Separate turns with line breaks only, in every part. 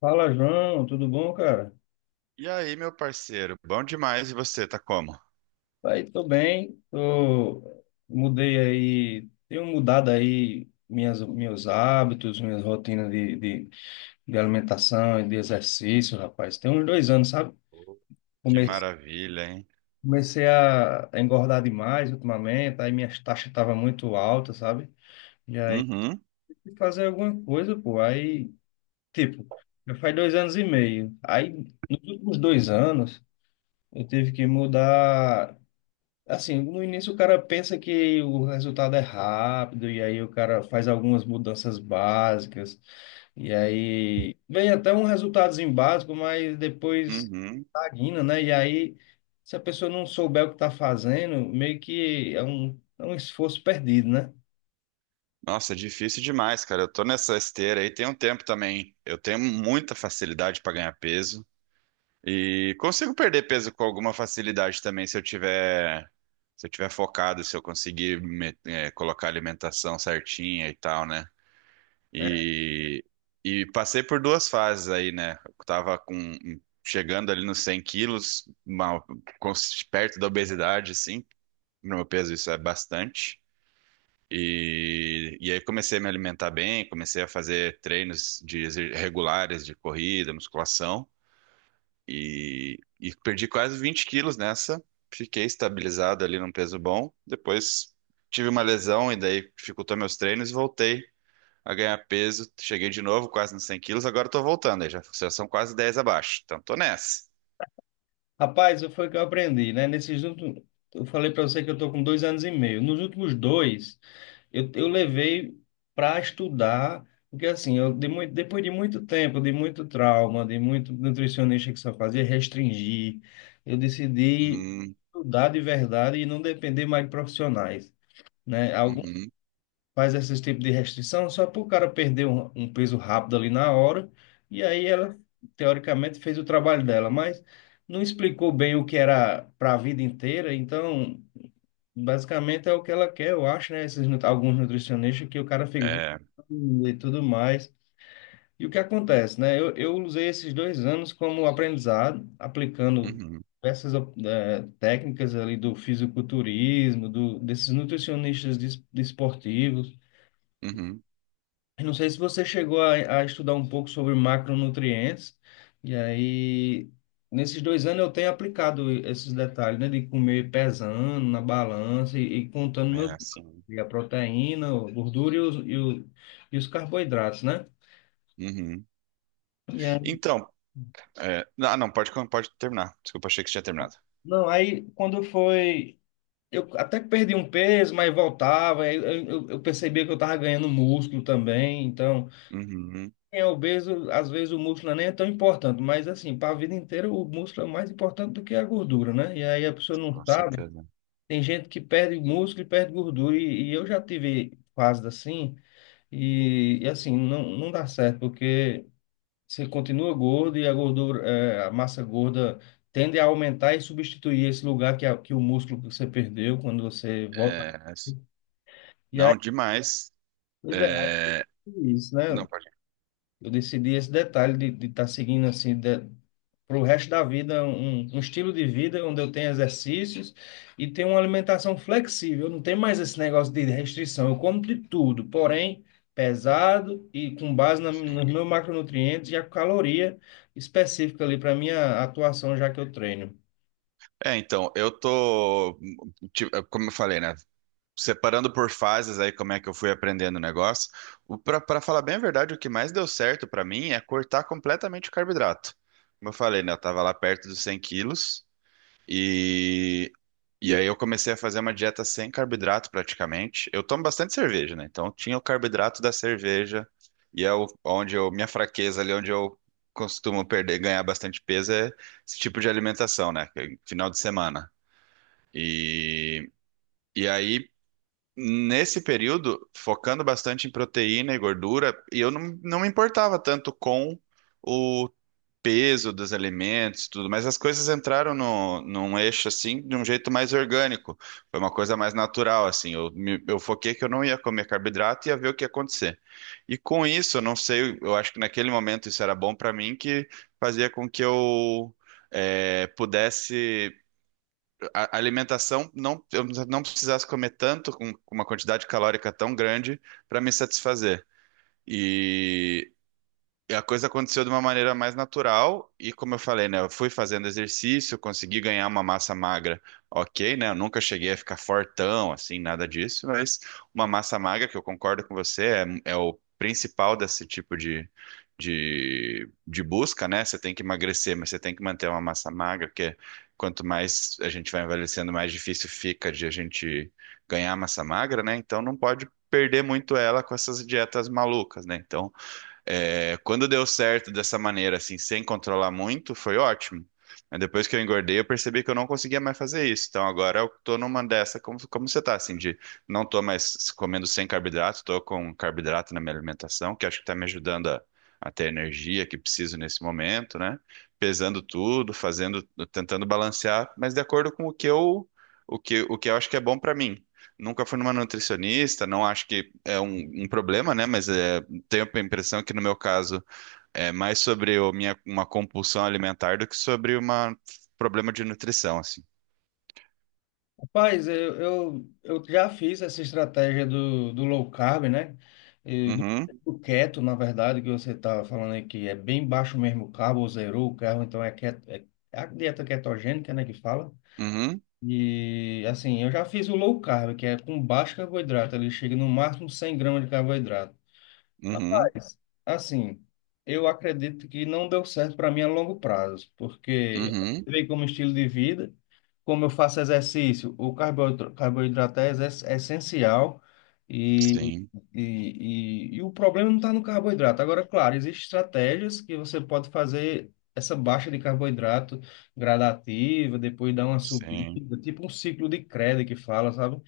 Fala, João, tudo bom, cara?
E aí, meu parceiro? Bom demais. E você, tá como?
Aí, tô bem, mudei aí, tenho mudado aí meus hábitos, minhas rotinas de alimentação e de exercício, rapaz. Tem uns 2 anos, sabe?
Pô, que
Come-
maravilha, hein?
Comecei a engordar demais ultimamente, aí minhas taxas estavam muito altas, sabe? E aí,
Uhum,
tive que fazer alguma coisa, pô. Aí, tipo, já faz 2 anos e meio. Aí, nos últimos 2 anos, eu tive que mudar. Assim, no início o cara pensa que o resultado é rápido, e aí o cara faz algumas mudanças básicas, e aí vem até um resultadozinho básico, mas depois
uhum.
estagna, né? E aí, se a pessoa não souber o que está fazendo, meio que é um esforço perdido, né?
Nossa, é difícil demais, cara. Eu tô nessa esteira aí tem um tempo também. Eu tenho muita facilidade pra ganhar peso e consigo perder peso com alguma facilidade também se eu tiver focado, se eu conseguir colocar a alimentação certinha e tal, né? E, e passei por duas fases aí, né? Eu tava chegando ali nos 100 quilos, com- perto da obesidade, assim. No meu peso isso é bastante. E aí comecei a me alimentar bem, comecei a fazer treinos regulares de corrida, musculação. E perdi quase 20 quilos nessa. Fiquei estabilizado ali num peso bom. Depois tive uma lesão e daí dificultou meus treinos e voltei a ganhar peso. Cheguei de novo, quase nos 100 quilos, agora tô voltando, aí já são quase 10 abaixo. Então tô nessa.
Rapaz, foi o que eu aprendi, né? Nesses últimos, eu falei para você que eu tô com 2 anos e meio. Nos últimos dois, eu levei para estudar, porque assim, depois de muito tempo, de muito trauma, de muito nutricionista que só fazia restringir, eu decidi
Uhum,
estudar de verdade e não depender mais de profissionais, né?
uhum,
Faz esse tipo de restrição só para o cara perder um peso rápido ali na hora. E aí ela, teoricamente, fez o trabalho dela, mas não explicou bem o que era para a vida inteira. Então, basicamente é o que ela quer, eu acho, né? Alguns nutricionistas que o cara fica
é,
E tudo mais. E o que acontece, né? Eu usei esses 2 anos como aprendizado, aplicando
uhum,
essas técnicas ali do fisiculturismo, desses nutricionistas desportivos.
uhum,
Eu não sei se você chegou a estudar um pouco sobre macronutrientes, e aí, nesses 2 anos eu tenho aplicado esses detalhes, né, de comer pesando na balança e contando
é assim.
e a proteína, a gordura e e os carboidratos, né?
Uhum.
E aí,
Então, é, não, não, pode terminar. Desculpa, achei que você tinha terminado.
não, aí quando foi, eu até que perdi um peso, mas voltava, aí eu percebia que eu estava ganhando músculo também, então.
Uhum,
Quem é obeso, às vezes o músculo nem é tão importante, mas assim, para a vida inteira o músculo é mais importante do que a gordura, né? E aí a pessoa não
com
sabe.
certeza.
Tem gente que perde músculo e perde gordura, e eu já tive fases assim, e assim, não, não dá certo, porque você continua gordo e a gordura, é, a massa gorda tende a aumentar e substituir esse lugar que o músculo que você perdeu quando você
É,
volta. E aí,
não, demais.
pois é,
É,
isso, né?
não, pode.
Eu decidi esse detalhe de estar seguindo assim para o resto da vida um estilo de vida onde eu tenho exercícios e tenho uma alimentação flexível. Não tem mais esse negócio de restrição. Eu como de tudo, porém pesado e com base nos meus macronutrientes e a caloria específica ali para minha atuação já que eu treino.
É, então, eu tô, tipo, como eu falei, né? Separando por fases aí como é que eu fui aprendendo o negócio, pra falar bem a verdade, o que mais deu certo pra mim é cortar completamente o carboidrato. Como eu falei, né, eu tava lá perto dos 100 quilos e, e aí eu comecei a fazer uma dieta sem carboidrato praticamente. Eu tomo bastante cerveja, né, então tinha o carboidrato da cerveja e onde eu, minha fraqueza ali, onde eu costumo perder, ganhar bastante peso é esse tipo de alimentação, né, que é final de semana. E, e aí nesse período, focando bastante em proteína e gordura, e eu não, não me importava tanto com o peso dos alimentos e tudo, mas as coisas entraram no, num eixo assim de um jeito mais orgânico. Foi uma coisa mais natural, assim. Eu foquei que eu não ia comer carboidrato e ia ver o que ia acontecer. E com isso, eu não sei, eu acho que naquele momento isso era bom para mim, que fazia com que eu pudesse a alimentação não, eu não precisasse comer tanto, com uma quantidade calórica tão grande, para me satisfazer. E e a coisa aconteceu de uma maneira mais natural e como eu falei, né, eu fui fazendo exercício, consegui ganhar uma massa magra, ok, né, eu nunca cheguei a ficar fortão, assim, nada disso, mas uma massa magra, que eu concordo com você, é, é o principal desse tipo de busca, né, você tem que emagrecer, mas você tem que manter uma massa magra, porque quanto mais a gente vai envelhecendo, mais difícil fica de a gente ganhar massa magra, né, então não pode perder muito ela com essas dietas malucas, né, então é, quando deu certo dessa maneira, assim, sem controlar muito, foi ótimo. Mas depois que eu engordei, eu percebi que eu não conseguia mais fazer isso. Então agora eu tô numa dessa, como, como você tá, assim, de não tô mais comendo sem carboidrato, tô com carboidrato na minha alimentação, que acho que tá me ajudando a ter a energia que preciso nesse momento, né? Pesando tudo, fazendo, tentando balancear, mas de acordo com o que eu acho que é bom pra mim. Nunca fui numa nutricionista, não acho que é um, um problema, né? Mas é, tenho a impressão que no meu caso é mais sobre o minha, uma compulsão alimentar do que sobre um problema de nutrição, assim.
Rapaz, eu já fiz essa estratégia do low carb, né? E do,
Uhum,
do keto, na verdade, que você está falando aí, que é bem baixo mesmo o carbo, ou zerou o carbo, então é, keto, é a dieta ketogênica, né, que fala.
uhum,
E, assim, eu já fiz o low carb, que é com baixo carboidrato, ele chega no máximo 100 gramas de carboidrato.
uhum,
Rapaz, assim, eu acredito que não deu certo para mim a longo prazo, porque eu
uhum.
entrei como estilo de vida, como eu faço exercício, o carboidrato é é essencial e,
Sim,
e o problema não está no carboidrato. Agora, claro, existem estratégias que você pode fazer essa baixa de carboidrato gradativa, depois dar uma subida,
sim,
tipo um ciclo de Krebs que fala, sabe?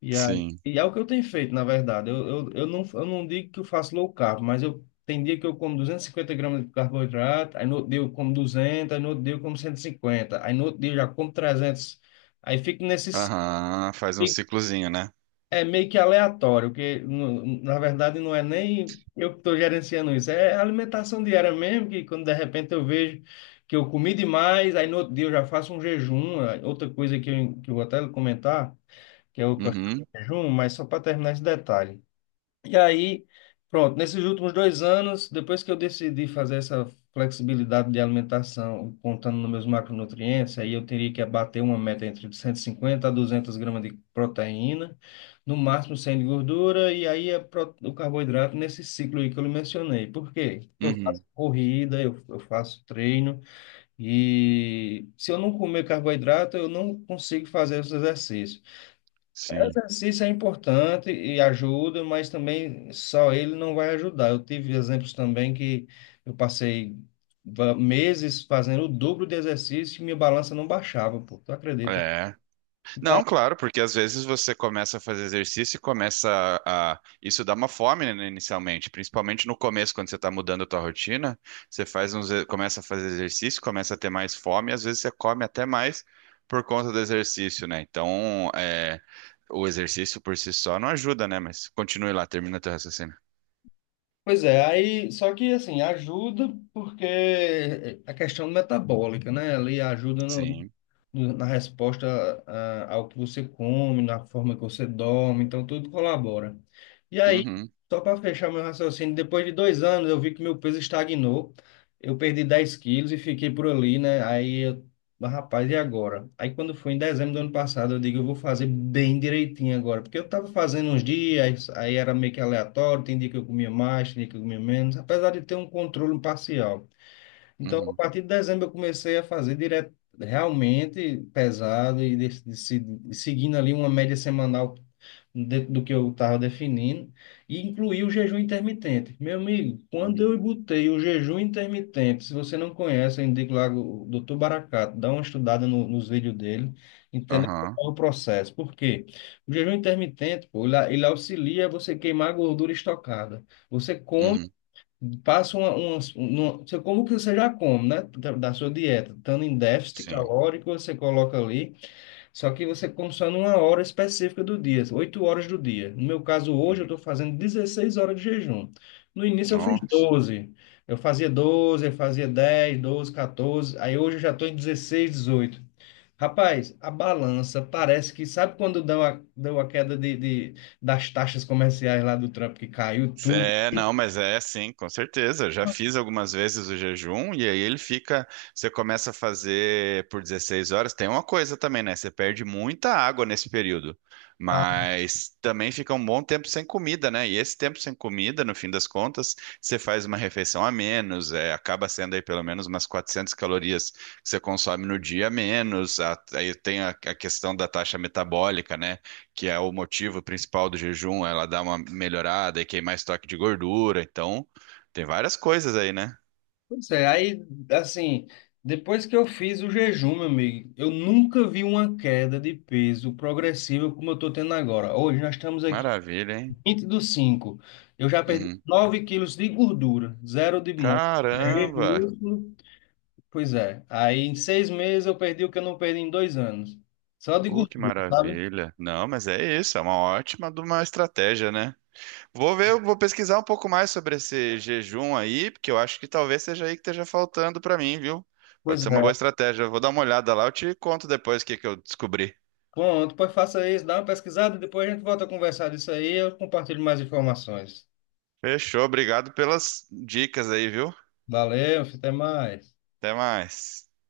E é,
sim.
e é o que eu tenho feito, na verdade. Eu, não, eu não digo que eu faço low carb, mas eu tem dia que eu como 250 gramas de carboidrato, aí no outro dia eu como 200, aí no outro dia eu como 150, aí no outro dia eu já como 300. Aí fico nesses...
Aham, faz um
fico-
ciclozinho, né?
É meio que aleatório, porque na verdade não é nem eu que estou gerenciando isso, é alimentação diária mesmo, que quando de repente eu vejo que eu comi demais, aí no outro dia eu já faço um jejum. É outra coisa que eu vou até comentar, que eu
Uhum,
jejum, mas só para terminar esse detalhe. E aí, pronto, nesses últimos 2 anos, depois que eu decidi fazer essa flexibilidade de alimentação, contando nos meus macronutrientes, aí eu teria que abater uma meta entre 150 a 200 gramas de proteína, no máximo 100 de gordura, e aí é o carboidrato nesse ciclo aí que eu lhe mencionei. Por quê? Porque eu faço
uhum,
corrida, eu faço treino, e se eu não comer carboidrato, eu não consigo fazer os exercícios.
sim.
Exercício é importante e ajuda, mas também só ele não vai ajudar. Eu tive exemplos também que eu passei meses fazendo o dobro de exercício e minha balança não baixava, pô, tu acredita?
É,
Vai.
não, claro, porque às vezes você começa a fazer exercício e começa isso dá uma fome, né, inicialmente, principalmente no começo, quando você está mudando a tua rotina, você faz começa a fazer exercício, começa a ter mais fome, e às vezes você come até mais por conta do exercício, né? Então, é, o exercício por si só não ajuda, né? Mas continue lá, termina teu raciocínio.
Pois é, aí só que assim, ajuda porque a questão metabólica, né? Ali ajuda no,
Sim.
na resposta ao que você come, na forma que você dorme, então tudo colabora. E aí,
Uhum,
só para fechar meu raciocínio, depois de 2 anos eu vi que meu peso estagnou, eu perdi 10 quilos e fiquei por ali, né? Mas, rapaz, e agora? Aí quando foi em dezembro do ano passado, eu digo, eu vou fazer bem direitinho agora, porque eu tava fazendo uns dias, aí era meio que aleatório, tem dia que eu comia mais, tem dia que eu comia menos, apesar de ter um controle parcial. Então, a
uhum,
partir de dezembro, eu comecei a fazer direto, realmente pesado e de, se- de seguindo ali uma média semanal dentro do que eu estava definindo, e incluí o jejum intermitente. Meu amigo, quando
uhum.
eu botei o jejum intermitente, se você não conhece, eu indico lá o Doutor Baracato, dá uma estudada nos vídeos dele, entenda
Aham,
qual é o processo. Por quê? O jejum intermitente, pô, ele auxilia você queimar a gordura estocada. Você come.
uhum,
Faça como que você já come, né? Da sua dieta. Estando em déficit
sim.
calórico, você coloca ali. Só que você come só numa hora específica do dia, 8 horas do dia. No meu caso, hoje, eu
Uhum.
estou fazendo 16 horas de jejum. No início, eu fiz
Nossa.
12. Eu fazia 12, eu fazia 10, 12, 14. Aí hoje eu já estou em 16, 18. Rapaz, a balança parece que, sabe quando deu a queda das taxas comerciais lá do Trump, que caiu tudo?
É, não, mas é sim, com certeza. Já fiz algumas vezes o jejum e aí ele fica. Você começa a fazer por 16 horas. Tem uma coisa também, né? Você perde muita água nesse período, mas também fica um bom tempo sem comida, né? E esse tempo sem comida, no fim das contas, você faz uma refeição a menos, é, acaba sendo aí pelo menos umas 400 calorias que você consome no dia a menos. Aí tem a questão da taxa metabólica, né? Que é o motivo principal do jejum, ela dá uma melhorada e queima estoque de gordura. Então, tem várias coisas aí, né?
Pois é, aí, assim, depois que eu fiz o jejum, meu amigo, eu nunca vi uma queda de peso progressiva como eu tô tendo agora. Hoje nós estamos aqui
Maravilha, hein?
20 do cinco. Eu já perdi
Uhum.
9 quilos de gordura, zero de
Caramba!
músculo. Pois é, aí em 6 meses eu perdi o que eu não perdi em 2 anos. Só de
Que
gordura, sabe?
maravilha! Não, mas é isso, é uma ótima de uma estratégia, né? Vou ver, eu vou pesquisar um pouco mais sobre esse jejum aí, porque eu acho que talvez seja aí que esteja faltando pra mim, viu?
Pois
Pode ser uma
é.
boa estratégia. Eu vou dar uma olhada lá, eu te conto depois o que que eu descobri.
Pronto, pois faça isso, dá uma pesquisada, depois a gente volta a conversar disso aí, eu compartilho mais informações.
Fechou, obrigado pelas dicas aí, viu?
Valeu, até mais.
Até mais.